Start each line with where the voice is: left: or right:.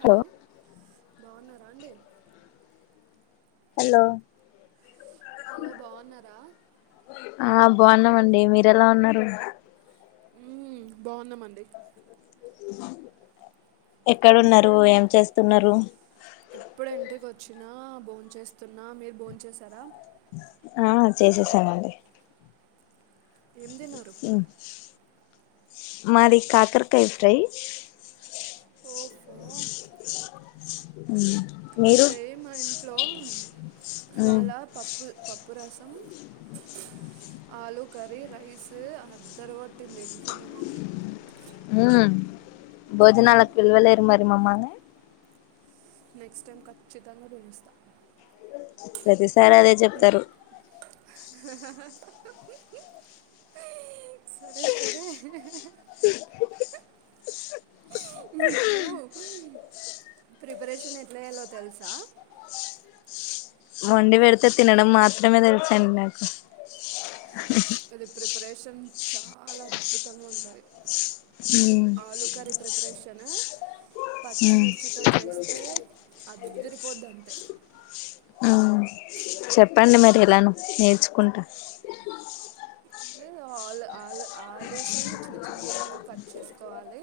right: Hello బాగున్నారా అండి
left: hello
right: hello బాగున్నారా
left: ఆ బాగున్నామండి మీరు ఎలా ఉన్నారు
right: హుమ్ బాగున్నామండి అయితే
left: ఎక్కడున్నరు ఏం చేస్తున్నరు
right: ఇప్పుడు ఇంటికి వచ్చినా భోన్ చేస్తున్నా మీరు భోన్ చేసారా
left: ఆ చేసేసామండి
right: ఏం తిన్నరు
left: మాది కాకరకాయ్ ఫ్రై
right: ఓఫో
left: బ్లాంక్
right: అయితే మా ఇంట్లో
left: మ్మ్
right: ఇవాళ పప్పు పప్పు రసం ఆలు కరీ రైస్ అదరగొట్టింది
left: హ్
right: మ్మ్.
left: భోజనాలకు పిలువలేరు మరి మమ్మల్ని
right: నెక్స్ట్ టైం ఖచ్చితంగ పిలుస్తా
left: ప్రతిసారి అదే చెప్తరు
right: బ్లాంక్ సరే సరే
left: [inaudible]
right: మీకు
left: బ్లాంక్
right: ప్రిపరేషన్ ఎట్ల చెయాలో తెలుసా
left: వండి వెడితే తినడం మాత్రమే తెలుసండి నాకు
right: ఇది ప్రిపరేషన్ చాలా అద్భుతంగా ఉంటది
left: హుమ్
right: ప్రేషను పచ్చిమిర్చితో చేస్ తే అదిరిపోద్దంతే
left: మ్మ్ చెప్పండి మరి ఎలానో నేర్చుకుంటా
right: లే ఆ ఆల్ ఆల్ ఆలూస్ ని చిన్న చిన్నగ కట్ చేకోవాలి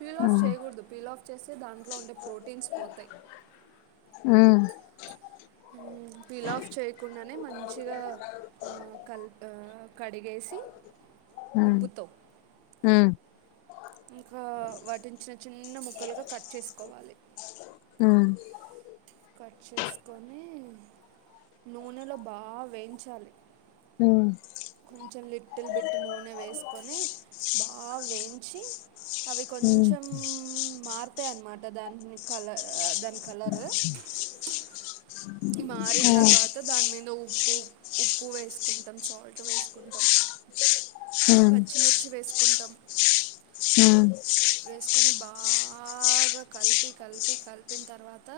right: పీల్ ఆఫ్
left: మ్మ్
right: చేయగుడదు పీల్ ఫీల్ ఆఫ్ చేస్తె దాంట్లో ఉండే ప్రోటీన్స్ పొతయ్
left: హు మ్
right: మ్ పిల్ ఆఫ్ చేయకుండనే మంచిగా కల్ కడిగేసి
left: మ్మ్
right: ఉప్పుతో
left: మ్మ్
right: ఇంకా వాటిని చిన్ చిన్న ముక్కలుగా కట్ చేసుకోవాలి
left: మ్మ్
right: కట్ చేసుకొనీ నూనెలో బా వేయించాలి
left: మ్మ్
right: కొంచెం లిట్టిల్ బిట్ నూనె వేసుకొని బా వేయించి అవి
left: హ్మ్
right: కొంచాం మారుతాయన్నమాట దాని కల దాని కలర్ మారిన్
left: హ్మ్
right: తర్వాత దాని మీద ఉప్పు ఉప్పు వేసుకుంటాం సాల్ట్ వేసుకుంటాం
left: హ్మ్
right: పచ్చిమిర్చి వేసుకుంటాం
left: ఆ
right: వేసుకొని బాగా కలిపి కలిపి కలిపిన్ తర్వాత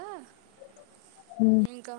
left: హ్మ్
right: ఇంకా